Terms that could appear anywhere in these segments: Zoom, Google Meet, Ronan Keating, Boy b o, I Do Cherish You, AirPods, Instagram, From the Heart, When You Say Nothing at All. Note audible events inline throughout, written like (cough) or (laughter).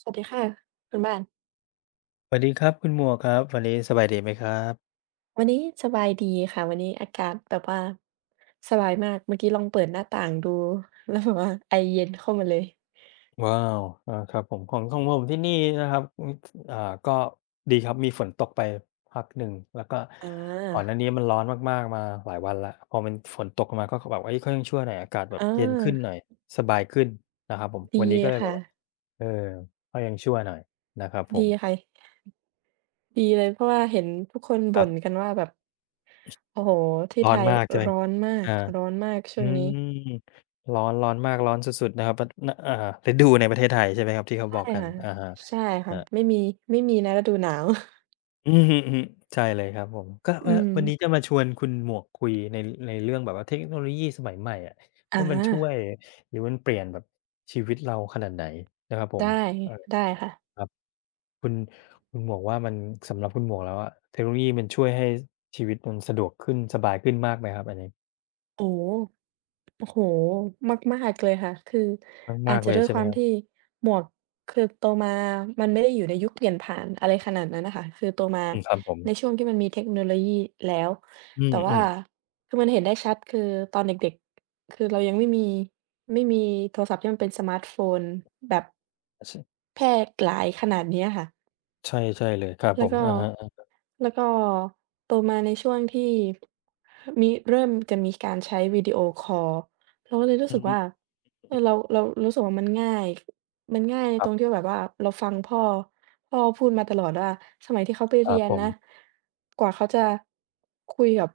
สวัสดีค่ะคุณบ้านสวัสดีครับคุณหมวกครับวันนี้สบายดีไหมครับวันนี้สบายดีค่ะวันนี้อากาศแบบว่าสบายมากเมื่อกี้ลองเปิดหน้าต่างดูแล้วแบบว่าไอเย็นเข้ามาเลยว้าวครับผมของผมที่นี่นะครับอืออ่าก็ดีครับมีฝนตกไปพักหนึ่งแล้วก็อก่อนหาน้านี้มันร้อนมากๆมาหลายวันแล้วพอมันฝนตกลงมาก็คือแบบเฮ้ยก็ยังชั่วหน่อยอากาศแบบอาเย็นขึ้นหน่อยสบายขึ้นนะครับผมดีวันนี้ก็เลยแบค่ะบว่าเออก็ยังชั่วหน่อยนะครับผดีมค่ะดีเลยเพราะว่าเห็นทุกคนครับบ่นกันว่าแบบโอ้โหที่ร้อไทนยมากใช่ไหมร้อนมากอา ร้อนมากอืช่วงนี้มร้อนมากร้อนสุดๆนะครับปนอ่าฤดูในประเทศไทยใช่ไหมครับที่เขาใช่บอกกันค่ะอะฮะใช่คค่ะรับไม่มีไม่มีนะฤดูหนาว อือฮึๆใช่เลยครับผมก็ (laughs) อืว่ามวันนี้จะมาชวนคุณหมวกคุยในเรื่องแบบว่าเทคโนโลยีสมัยใหม่อะอาว่ามันช่วยหรือมันเปลี่ยนแบบชีวิตเราขนาดไหนนะครับผมได้เออได้ค่ะครับคุณคุณหมวกว่ามันสำหรับคุณหมวกแล้วอะเทคโนโลยีมันช่วยให้ชีวิตมันสะดวกขึ้นสบายขึ้นมากไหมครับอันนี้โอ้ โอ้โฮมากๆเลยค่ะ คืออามาจกๆจะเลยด้วยใช่คไหมวามครัที่บหมวกคือโตมามันไม่ได้อยู่ในยุคเปลี่ยนผ่านอะไรขนาดนั้นน่ะค่ะคือโตมาอืมครับผมในช่วงที่มันมีเทคโนโลยีแล้ว อืแต่ว่ามคือมันเห็นได้ชัดคือตอนเด็กๆ คือเรายังไม่มีไม่มีโทรศัพท์ที่มันเป็นสมาร์ตโฟนแบบๆช แพร่หลายขนาดเนี้ยค่ะ ใช่ใช่เลยครับแล้ผวมก็อะฮะแล้วก็โตมาในช่วงที่มีเริ่มจะมีการใช้วิดีโอคอลเราก็เลยรู้อืสึกมว่าเออเราเรารู้สึกว่ามันง่ายมันง่ายคตรัรงบที่แบบว่าเราฟังพ่อพ่อพูดมาตลอดว่าสมัยที่เขาไปครัเรีบยนผมนะกว่าเขาจะคุยกับ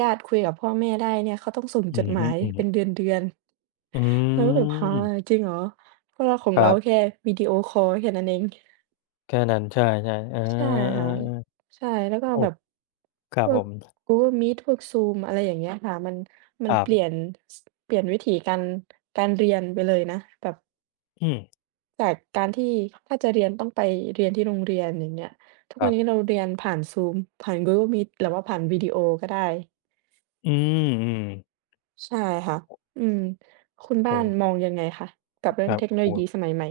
ญาติๆคุยกับพ่อแม่ได้เนี่ยเขาต้องส่งอืจดอหฮึมายเป็นเๆดือนอืๆเราก็แบบฮะมจริงเหรอเพราะว่าของคเรารัแค่บวิดีโอคอลแค่นั้นเอง แค่นั้นใช่ๆอาใช่เออค่ะๆใช่แล้วก็โอ้แบบครัพบวผก ม Google Meet พวก Zoom อะไรอย่างเงี้ยค่ะมันมัคนรัเปลี่ยบนสเปลี่ยนวิถีการการเรียนไปเลยนะแบบอืมจากการที่ถ้าจะเรียนต้องไปเรียนที่โรงเรียนอย่างเงี้ยทุกควันรันี้บเราเรียนผ่าน Zoom ผ่าน Google Meet หรือว่าผ่านวิดีโอก็ได้อืมๆใช่ค่ะอืมคุณโอบ้านมอง้ยังไงคะกับเรื่คองรับเทคโนโอ้โลโฮ ยีสมัยใหม่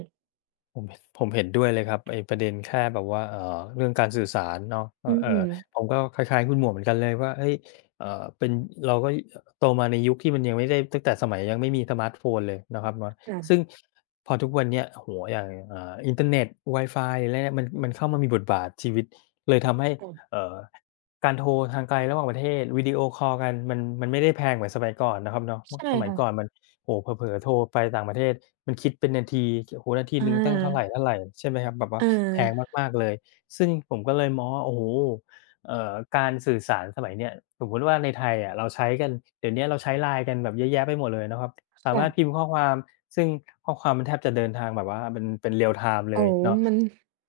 ผมผมเห็นด้วยเลยครับไอ้ประเด็นแค่แบบว่าเรื่องการสื่อสารเนาะก็อืมผมก็คล้ายๆคุณหมวกเหมือนกันเลยว่าเฮ้ยเอ่อเป็นเราก็อโตมาในยุคที่มันยังไม่ได้ตั้งแต่สมัยยังไม่มีสมาร์ตโฟนเลยนะครับเนาะค่ะซึ่งพอทุกวันเนี้ยโอ้โฮอย่างอินเทอร์เน็ตไวฟายอะไรเนี่ยมันเข้ามามีบทบาทชีวิตเลยทำให้ค่ะเอ่อการโทรทางไกลระหว่างประเทศวิดีโอคอลกันมันไม่ได้แพงเหมือนสมัยก่อนนะครับเนาะเมื่อใช่สมัยก่อนค่ะมัน โอ้โฮเผลอๆโทรไปต่างประเทศมันคิดเป็นนาทีโอ้โฮนาทีอหนึ่งตั้งเท่าไารๆใช่ไหมครับแบบว่าเออแพงมากๆเลยซึ่งผมก็เลยมองว่าโอ้โฮการสื่อสารสมัยเนี้ยสมมุติว่าในไทยอะเราใช้กันเดี๋ยวเนี้ยเราใช้ LINE กันแบบเยอะแยะไปหมดเลยนะครับสามารถพิมค่ะ พ์ข้อความซึ่งข้อความมันแทบจะเดินทางแบบว่าเป็น real time เลโอ้ยเนาะ มัน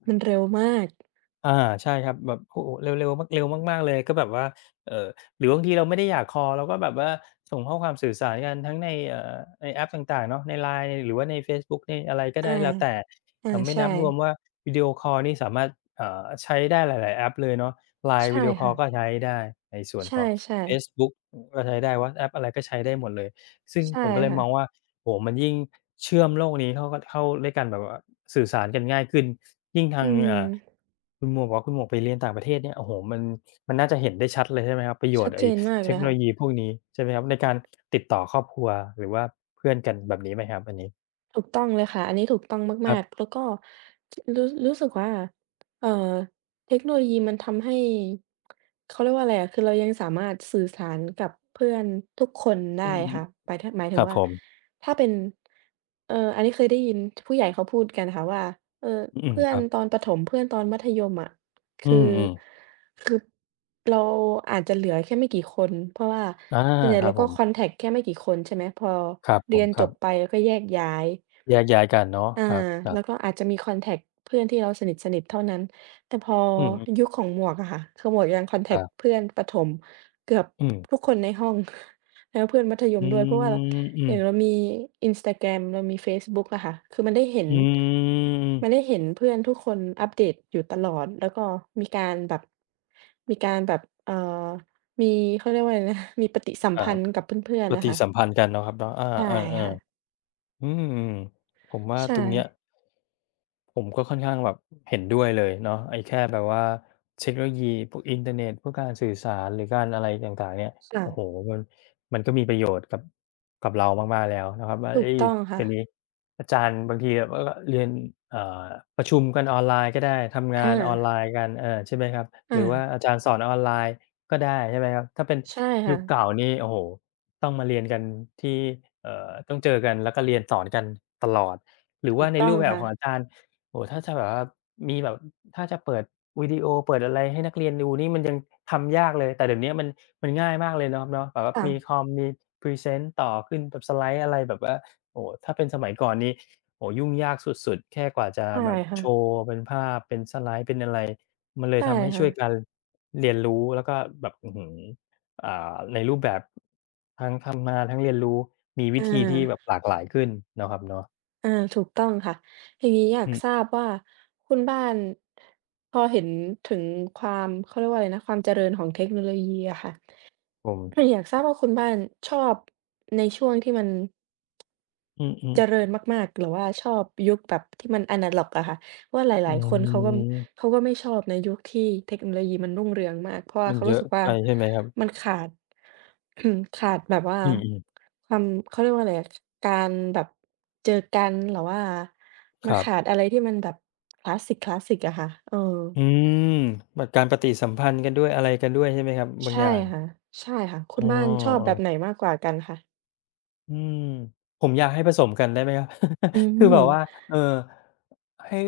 มันเร็วมากอาใช่ครับแบบโอ้โฮเร็วๆมากเร็วมากๆเลยก็แบบว่าเอ่อหรือบางทีเราไม่ได้อยากคอลเราก็แบบว่าส่งข้อความสื่อสารกันทั้งในในแอปต่างๆเนาะใน LINE หรือว่าในเฟซบุ๊กในอะไรก็อาได้แล้วแต่อาไม่ใช่นับรวมว่าวิดีโอคอลนี่สามารถใช้ได้หลายๆแอปเลยเนาะ LINE ใช่วิดีโอคอค่ะลก็ใช้ได้ในส่วนใของช่เฟๆซบุ๊กอือก็ใช้ได้วอตส์แอปอะไรก็ใช้ได้หมดเลยซึ่งใช่ผมก็เลยค่ะมองว่าโอ้โฮมันยิ่งเชื่อมโลกนี้เข้ากเข้าด้วยกันแบบว่าสื่อสารกันง่ายขึ้น ยิ่งทางอืมคุณหมวกบอกว่าคุณหมวกไปเรียนต่างประเทศเนี่ยโอ้โฮมันมันน่าจะเห็นได้ชัดเลยใช่ไหมครับประโยชชัดน์เจไอ้นมากเทเลคยโนโลค่ะ ยีพวกนี้ใช่ไหมครับในการติดต่อครอบครัวหรือว่าเพื่อนกันแบบนี้ไหมครับอันนี้ถูกต้องเลยค่ะอันนี้ถูกต้องคมารักๆบแล้วก็รู้รู้สึกว่าเอ่อเทคโนโลยีมันทำให้เขาเรียกว่าอะไรอะคือเรายังสามารถสื่อสารกับเพื่อนทุกคนอืได้มค่ะหมายถหมายๆคถึงรับว่าผมถ้าเป็นอันนี้เคยได้ยินผู้ใหญ่เขาพูดกันค่ะว่าเอออืมเพื่อคนรัตอบนประถมเพื่อนตอนมัธยมอะอืคือมคือเราอาจจะเหลือแค่ไม่กี่คนเพราะว่าๆอาส่วนใหญ่ครัเราบผก็คอนมแท็กต์แค่ไม่กี่คนใช่ไหมพอครับผเรียมนคจรับบไปแล้วก็แยกย้าย แยกย้ายกันเนาะอาครัแล้บวก็ๆอาจจะมีคอนแท็กต์เพื่อนที่เราสนิทๆเท่านั้นแต่พออืยุมคของหมวกอะค่ะคือหมวกยังคอนแท็คกต์รับเพื่อนประถมเกือบอืมทุกคนในห้อง (laughs) แล้วเพื่อนมัธยมอืด้วยเพราะว่ามอือมย่างเรามี Instagram เรามีเฟซบุ๊กอะค่ะคือมันได้เห็นอืมมันได้เห็นเพื่อนทุกคนอัปเดตอยู่ตลอดแล้วก็มีการแบบมีการแบบมีเขาเรียกว่าอะไรนะ (laughs) มีปฏิสัมครัพับนธ์กับเพื่อนปๆน่ะฏิค่ะสัมพันธ์กันเนาะครับเนาะอาใช่ค่ะๆๆอืมผมว่าใช่ตรงเนี้ย ผมก็ค่อนข้างแบบเห็นด้วยเลยเนาะไอ้แค่แบบว่าเทคโนโลยีพวกอินเทอร์เน็ตพวกการสื่อสารหรือการอะไรต่างๆเนี่ยค่ะโอ้โหมันมันก็มีประโยชน์กับเรามากๆแล้วนะครับว่าถูกเอ้ยต้องค่ะ เดี๋ยวนี้อาจารย์บางทีาก็เรียนเอ่อประชุมกันออนไลน์ก็ได้ทำงานออนไลอาน์กันเออใช่ไหมครับหอารือว่าอาจารย์สอนออนไลน์ก็ได้ใช่ไหมครับถ้าเป็นใช่ยุค่ะคเก่านี่โอ้โหต้องมาเรียนกันที่ต้องเจอกันแล้วก็เรียนสอนกันตลอดหรือถูว่ากในต้องรูปแบบค่ะของอาจารย์ โอ้โฮถ้าจะแบบว่ามีแบบถ้าจะเปิดวิดีโอเปิดอะไรให้นักเรียนดูนี่มันยังทำยากเลยแต่เดี๋ยวเนี้ยมันง่ายมากเลยเนาะครับเนาะแบบว่ามีคค่ะอมมีพรีเซนต์ต่อขึ้นแบบสไลด์อะไรแบบว่าโอ้โฮถ้าเป็นสมัยก่อนนี่โอ้โฮยุ่งยากสุดๆแค่กว่าจะใช่แบบโชค่ะว์เป็นภาพเป็นสไลด์เป็นอะไรมันเลยใช่ทำให้ค่ะช่วยกันเรียนรู้แล้วก็แบบอื้อฮืออ่าในรูปแบบทั้งทำงานทั้งเรียนรู้มีอวิธีที่แบบาหลากหลายขึ้นเนาะครับเนาะอาถูกต้องค่ะทีนี้อยากอืทรามบว่าคุณบ้านพอเห็นถึงความเขาเรียกว่าอะไรนะความเจริญของเทคโนโลยีอะค่ะผมอยากทราบว่าคุณบ้านชอบในช่วงที่มัน อืเจอริๆ ญมากๆหรือว่าชอบยุคแบบที่มันอะนาล็อกอะค่ะว่าหอืลายๆคนเขาก็มเขาก็ไม่ชอบในยุคที่เทคโนโลยีมันรุ่งเรืองมากเพราะว่ามันเขาเยรู้อะสึกว่าไปใช่ไหมครับมันขาด (clears throat) ขาดแบบว่าอืมๆความเขาเรียกว่าอะไรอะการแบบเจอกันหรือว่ามัคนรับขาดอะไรที่มันแบบคลาสสิกคลาสสิกอะค่ะเอออืมแบบการปฏิสัมพันธ์กันด้วยอะไรกันด้วยใช่ไหมครับบางอใช่ย่างค่ะใช่ค่ะคุอ๋ณอบ้านชอบแบบไหนๆมากกว่ากันคะอืมผมอยากให้ผสมกันได้ไหมครับ อื (laughs) คือมแบบว่าเออให้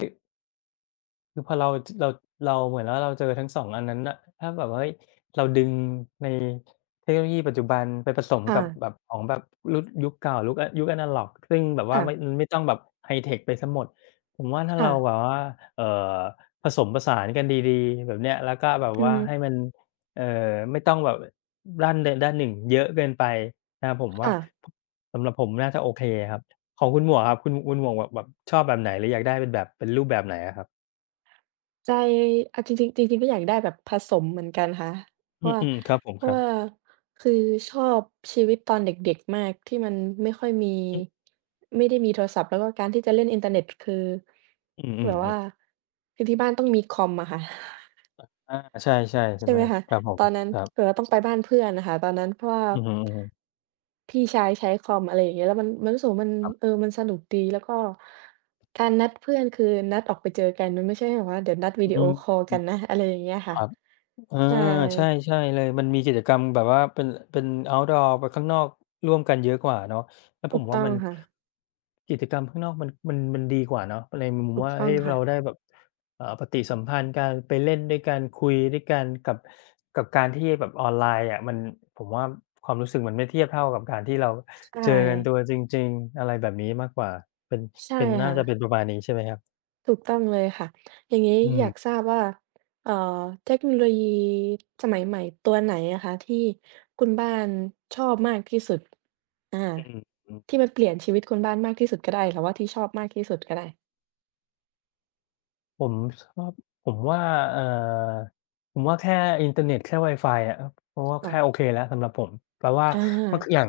คือพอเราเราเราเหมือนว่าเราเจอทั้งสองอันนั้นน่ะถ้าแบบว่าเฮ้ยเราดึงในเทคโนโลยีปัจจุบันไปผสมค่ะกับแบบของแบบรุดยุคเก่าลุคยุคอะนาล็อกซึ่งแบบว่าค่ะไม่มันไม่ต้องแบบไฮเทคไปเสียหมดผมว่าถ้าค่ะเราแบบว่าเอ่อผสมผสานกันดีๆแบบเนี้ยแล้วก็แบบอือว่าฮึให้มันเอ่อไม่ต้องแบบด้านใดด้านหนึ่งเยอะเกินไปนะครับผมว่าค่ะ พสำหรับผมน่าจะโอเคครับของคุณหมวกครับคุณหมวกแบบชอบแบบไหนหรืออยากได้เป็นแบบเป็นรูปแบบไหนอะครับ ใจอะจริงๆจริงๆก็อยากได้แบบผสมเหมือนกันค่ะ เพอืราะมว่าอืมครับผมเพคราะรับว่าคือชอบชีวิตตอนเด็กๆ มากที่มันไม่ค่อยมีอือไม่ได้มีโทรศัพท์แล้วก็การที่จะเล่นอินเทอร์เน็ตคืออืมอืแบมบว่าคือที่บ้านต้องมีคอมอะค่ะ อออาใช่ๆคุใช่ณไหมบ้านคะครับผตมอนนั้นครับเราต้องไปบ้านเพื่อนน่ะค่ะตอนนั้นเพราะว่าอือฮึๆพี่ชายใช้คอมอะไรอย่างเงี้ยแล้วมันมันรู้สึกว่ามันครัเออบมันสนุกดีแล้วก็การนัดเพื่อนคือนัดออกไปเจอกันมันไม่ใช่แบบว่าเดี๋ยวนัดวิอืดีโอมคอลอืกันอนะอะไรอย่างเงี้ยคค่ะรับ อาใช่ใช่ใช่เลยมันมีกิจกรรมแบบว่าเป็น outdoor ไปข้างนอกร่วมกันเยอะกว่าเนาะแล้วผถูกมว่าต้องมันค่ะกิจกรรมข้างนอกมันดีกว่าเนาะในมุมถูกว่าต้องเฮ้ยค่ะเราได้แบบปฏิสัมพันธ์การไปเล่นด้วยกันคุยด้วยกันกับกับการที่แบบออนไลน์อะมันผมว่าความรู้สึกมันไม่เทียบเท่ากับการที่เราใช่เจอกันตัวจริงๆอะไรแบบนี้มากกว่าเป็นใช่เป็นน่าค่ะ จะเป็นประมาณนี้ใช่ไหมครับถูกต้องเลยค่ะอย่างนี้อือยามกทราบว่าเอ่อเทคโนโลยีสมัยใหม่ตัวไหนอะคะที่คุณบ้านชอบมากที่สุดอาอืม ที่มันเปลี่ยนชีวิตคุณบ้านมากที่สุดก็ได้หรือว่าที่ชอบมากที่สุดก็ได้ผมชอบผมว่าเอ่อผมว่าแค่อินเทอร์เน็ตแค่ไวฟายอะเพราะว่าค่ะแค่โอเคแล้วสำหรับผมแปลว่าอาเมื่ออย่าง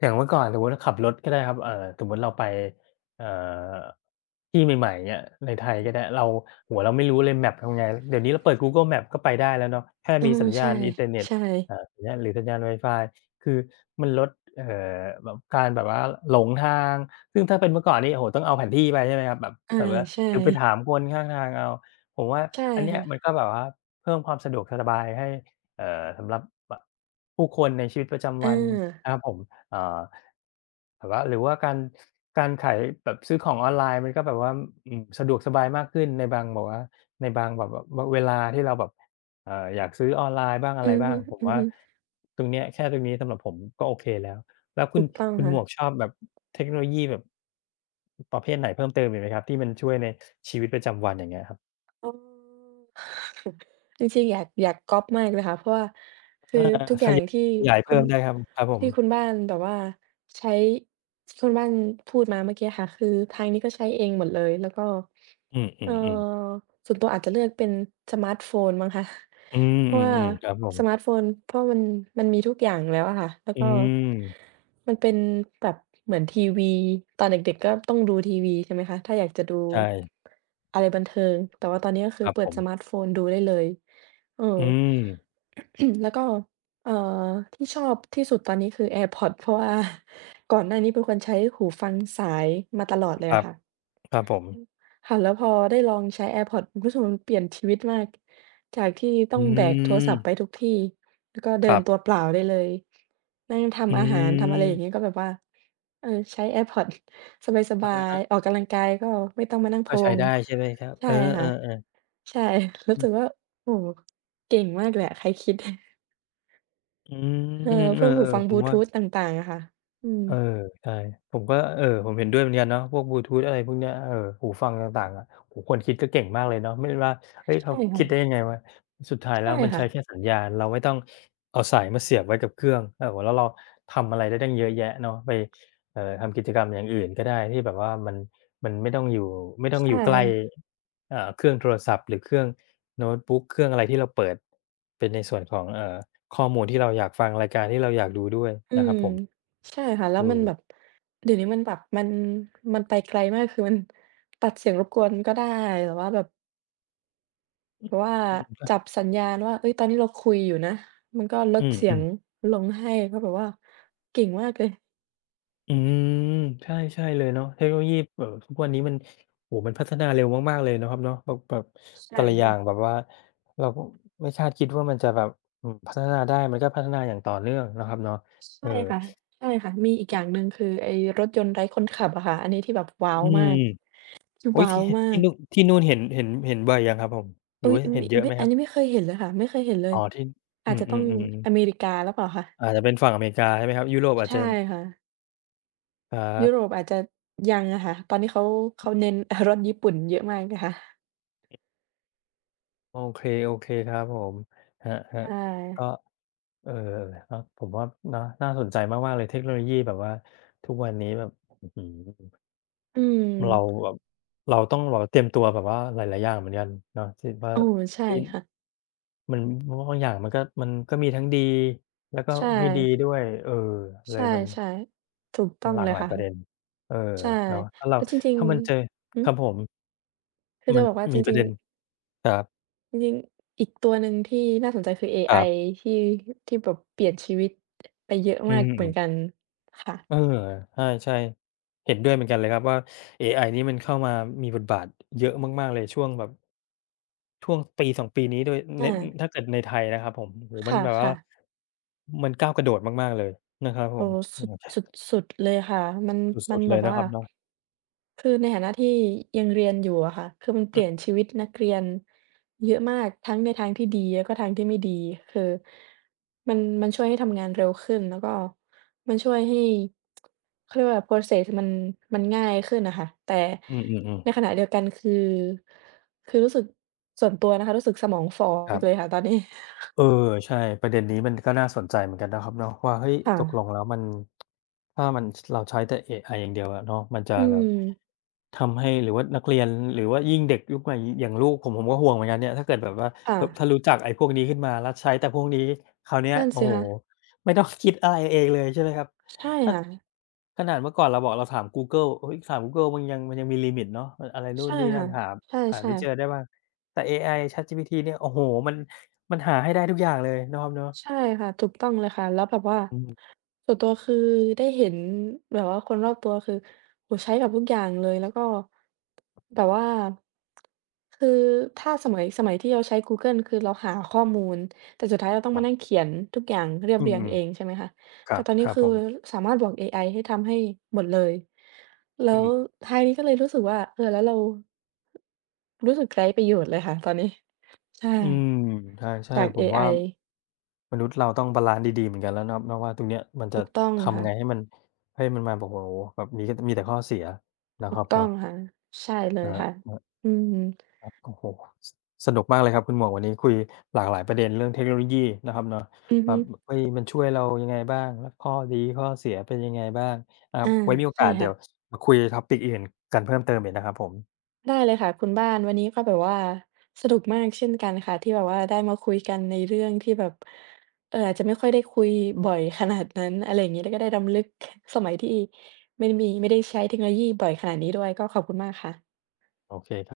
อย่างเมื่อก่อนสมมุติว่าขับรถก็ได้ครับสมมุติเราไปเอ่อที่ใหม่ๆอย่างเงี้ยในไทยก็ได้เราโอ้โฮเราไม่รู้เลย Map ทำไงเดี๋ยวนี้เราเปิด Google Maps ก็ไปได้แล้วเนาะแค่เออมีสัญญาใช่ณอินเทอร์เน็ตใช่สัญญาณหรือสัญญาณไวฟายคือมันลดเอ่อแบบการแบบว่าหลงทางซึ่งถ้าเป็นเมื่อก่อนนี่โอ้โฮต้องเอาแผนที่ไปใช่ไหมครับแบบอาแบบว่า ใช่ หรือไปถามคนข้างทางเอาผมว่าใช่อันเนี้ยมันค่ะก็แบบว่าเพิ่มความสะดวกสบายให้สำหรับบผู้คนในชีวิตประจำอวันานะครับผมเอ่อแบบว่าหรือว่าการการขายแบบซื้อของออนไลน์มันก็แบบว่าอืมสะดวกสบายมากขึ้นในบางแบบว่าในบางแบบแบบวเวลาที่เราแบบอยากซื้อออนไลน์บ้างอะอืไรอบ้างผมว่าฮึตรงเนี้ยแค่ตรงนี้สำหรับผมก็โอเคแล้ว แล้วๆคุถูณกต้องคุณหค่ะมวกชอบแบบเทคโนโลยีแบบประเภทไหนเพิ่มเติมอีกไหมครับที่มันช่วยในชีวิตประจำวันอย่างเงี้ยครับอ๋อ จริงๆอยากก๊อบมากเลยค่ะเพราะว่าคือาอทุกอขย่างยายที่ขยายคุเพิ่ณมได้ครับครับผที่คุณมบ้านแบบว่าใช้ที่คุณบ้านพูดมาเมื่อกี้ค่ะคือทางนี้ก็ใช้เองหมดเลยแล้วก็อืเอ่อมๆๆส่วนตัวอาจจะเลือกเป็นสมาร์ตโฟนมั้งคะ อื (laughs) เพราะว่ามๆๆครับผมสมาร์ตโฟนเพราะมันมีทุกอย่างแล้วอะค่ะแล้วอืก็มมันเป็นแบบเหมือนทีวีตอนเด็กๆก็ต้องดูทีวีใช่ไหมคะถ้าอยากจะดู ใช่อะไรบันเทิงแต่ว่าตอนนี้ก็คืคอรับเปิผดสมามร์ตโฟนดูได้เลยเออ อืม (clears throat) (coughs) แล้วก็เอ่อที่ชอบที่สุดตอนนี้คือ AirPods เพราะว่า (laughs) ก่อนหน้านี้เป็นคนใช้หูฟังสายมาตลอดเลคยรัอะบค่ะ ครับผมค่ะแล้วพอได้ลองใช้ AirPods รู้สึกว่ามันเปลี่ยนชีวิตมากจากที่ต้ออืงแบกโทรมศัพท์ไปทุกที่แล้วก็เดิคนรัตัวเปบล่าได้เลยนั่งอืทำอาหารทำอะไรอย่างงี้มก็แบบว่าเออใช้ AirPods สบายๆออกกำลังกายก็ไม่ต้องมานั่งก็พะวใช้งได้ใช่ไหมครับใช่เออค่ะๆๆใช่รู้อืสึมกว่าโอ้โฮเก่งมากเลยอะใครคิดอืเออมพเอวอกหูฟังๆผบลูมว่า ทูธต่างๆอะค่ะอืมเออใช่ผมก็เออผมเห็นด้วยเหมือนกันเนาะพวกบลูทูธอะไรพวกเนี้ยเออหูฟังต่างๆอะโอ้โฮคนคิดก็เก่งมากเลยเนาะไม่ว่าเฮ้ยเขาใช่ค่ะคิดได้ยังไงวะสุดท้ายแล้ใช่วมันค่ะใช้แค่สัญญาณเราไม่ต้องเอาสายมาเสียบไว้กับเครื่องเออแล้วเราทำอะไรได้ตั้งเยอะแยะเนาะไปทำกิจกรรมอย่างอื่นก็ได้ที่แบบว่ามันมันไม่ต้องอยู่ไม่ต้องอยู่ใช่ ใกล้อ่าเครื่องโทรศัพท์หรือเครื่องโน้ตบุ๊กเครื่องอะไรที่เราเปิดเป็นในส่วนของข้อมูลที่เราอยากฟังรายการที่เราอยากดูด้วยอืนะคมรับผมใช่ค่ะแล้วมันแบบเออ เดี๋ยวนี้มันแบบมันไปไกลมากคือมันตัดเสียงรบกวนก็ได้หรือว่าแบบเพราะว่าจับสัญญาณว่าเอ้ยตอนนี้เราคุยอยู่นะมันก็ลอืดมเสีอืยงมลงให้ก็แบบว่าเก่งมากเลยอืมใช่ใช่เลยเนาะเทคโนโลยีทุกวันนี้มันโอ้โฮมันพัฒนาเร็วมากๆเลยเนาะครับเนาะแบบใช่แต่ละอค่ะย่างแบบว่าเราก็ไม่คาดคิดว่ามันจะแบบอืมพัฒนาได้มันก็พัฒนาอย่างต่อเนื่องเนาะครับเนาะเอใช่อค่ะใช่ค่ะมีอีกอย่างหนึ่งคือไอ้รถยนต์ไร้คนขับอะค่ะอันนี้ที่แบบว้าอืวมมากคอุ๊ยว้าวที่มาที่กนู่นที่นู่นเห็นเห็นบ่อยยังครับผมหรือเอ้ยว่าเห็นเยอะไหไม่มคอันรับนี้ไม่เคยเห็นเลยค่ะไม่เคยเห็นเลยอ๋อที่อาอืจมจะต้องๆๆอเมริกาหรือเปล่าคะอาจจะเป็นฝั่งอเมริกาใช่ไหมครับยุโรปอาจใช่จะค่ะ ครัยุโรบปอาจจะยังอะค่ะตอนนี้เขาเขาเน้น (laughs) รสญี่ปุ่นเยอะมากนะคะโอเคๆครับผมครับใช่ ๆก็ เออเนาะผมว่าเนาะน่าสนใจมากๆเลยเทคโนโลยีแบบว่าทุกวันนี้แบบอื้อฮืออืมเราแบบเราต้องแบบว่าเตรียมตัวแบบว่าหลายๆอย่างเหมือนกันเนาะที่ว่าโอ้ใช่เฮ้ยค่ะมันเพราะบางอย่างมันก็มีทั้งดีแล้วก็ใช่ไม่ดีด้วยเออเลใช่ยมันๆถูกต้มัอนงหลาเลกยหลายค่ะประเด็นเออใช่เนาะถ้าเราแล้วจริงถ้ามันเจอๆหืคอรับผมคือจะมันบอกว่าจมีปริระงเด็นๆครับจริงๆอีกตัวหนึ่งที่น่าสนใจคือเอคไอรับที่แบบเปลี่ยนชีวิตไปเยอะอืมากเหมือนกัม นค่ะเออใช่ใช่ เห็นด้วยเหมือนกันเลยครับว่าเอไอนี่มันเข้ามามีบทบาทเยอะมากๆเลยช่วงแบบช่วงปี2ปีนี้โดยเนตอาถ้าเกิดในไทยนะครับผมโอ้โฮคมันแบบว่า่ะๆ มันก้าวกระโดดมากๆเลยนะครับผโอ้มโฮอืสุดมสุดสุดเลยค่ะมันสมัุนดๆแบเลยบนะคว่ารับเนาะคือในฐานะที่ยังเรียนอยู่อะค่ะคือมันเปลี่ยนชีวิตนักเรียนเยอะมากทั้งในทางที่ดีแล้วก็ทางที่ไม่ดีคือมันช่วยให้ทำงานเร็วขึ้นแล้วก็มันช่วยให้เขาเรียกว่า process มันง่ายขึ้นอะค่ะแต่อืออือๆในขๆณะเดียวกันคือรู้สึกส่วนตัวนะคะรู้สึกสมองฝ่อครัมากเลยบ ค่ะตอนนี้เออใช่ประเด็นนี้มันก็น่าสนใจเหมือนกันนะครับเนาะว่าเฮ้ยค่ะตกลงแล้วมันถ้ามันเราใช้แต่เอไออย่างเดียวอะเนาะมันจะอืแบบมทำให้หรือว่านักเรียนหรือว่ายิ่งเด็กยุคใหม่อย่างลูกผมผมก็ห่วงเหมือนกันเนี่ยถ้าเกิดแบบว่าค่ะพถ้ารู้จักไอ้พวกนี้ขึ้นมาแล้วใช้แต่พวกนี้คราวเนี้ยนั่นโอ้สิโฮคะไม่ต้องคิดอะไรเองเลยใช่ไหมครับใช่ถ้าค่ะ ขนาดเมื่อก่อนเราบอกเราถามกูเกิลเฮ้ยถามกูเกิลมันยังมีลิมิตเนาะมันอะไรนู่นใช่นี่นั่ค่ะนหาใชหา่ไม่เจอได้ๆบ้างแต่เอไอ ChatGPT เนี่ยโอ้โฮมัน มันหาให้ได้ทุกอย่างเลยเนาะครับเนาะใช่ค่ะถูกต้องเลยค่ะแล้วแบบว่าอืมส่วนตัวคือได้เห็นแบบว่าคนรอบตัวคือโอ้โฮใช้กับทุกอย่างเลยแล้วก็แบบว่าคือถ้าสมัยที่เราใช้กูเกิลคือเราหาข้อมูลแต่สุดท้ายเราต้องครัมานั่งบเขียนทุกอย่างเรียบอืเรียงมเองใช่ไหมคะๆคแต่รับตอนนี้ครับคือผมสามารถบอกเอไอให้ทำให้หมดเลยแล้อืวมท้ายนี้ก็เลยรู้สึกว่าเออแล้วเรารู้สึกไร้ประโยชน์เลยค่ะตอนนี้ใช่ อืมใช่จากๆผเอมไอว่ามนุษย์เราต้องบาลันซ์ดีๆเหมือนกันแล้วเนาะเนาะว่าตรงเนี้ยมันจะถูกต้องทำค่ะไงให้มันให้มันมาแบบโอ้โฮแบบนี้มีแต่ข้อเสียนะถูคกรับต้อเนาะงค่ะใช่เลครัยบค่ะครับอืมครับโอ้โฮสสนุกมากเลยครับคุณหมวกวันนี้คุยหลากหลายประเด็นเรื่องเทคโนโลยีนะครับเนาะอือว่าฮึเฮ้ยมันช่วยเรายังไงบ้างแล้วข้อดีข้อเสียเป็นยังไงบ้างอ่าอาไว้มีโอใช่กาสเดี๋ค่ะ ยวมาคุย topic อื่นกันเพิ่มเติมอีกนะครับผมได้เลยค่ะคุณบ้านวันนี้ก็แบบว่าสนุกมากเช่นกันค่ะ ที่แบบว่าได้มาคุยกันในเรื่องที่แบบอาจจะไม่ค่อยได้คุยบ่อยขนาดนั้นอะไรอย่างงี้แล้วก็ได้รำลึกสมัยที่ไม่ได้มีไม่ได้ใช้เทคโนโลยีบ่อยขนาดนี้ด้วย ก็ขอบคุณมากค่ะโอเค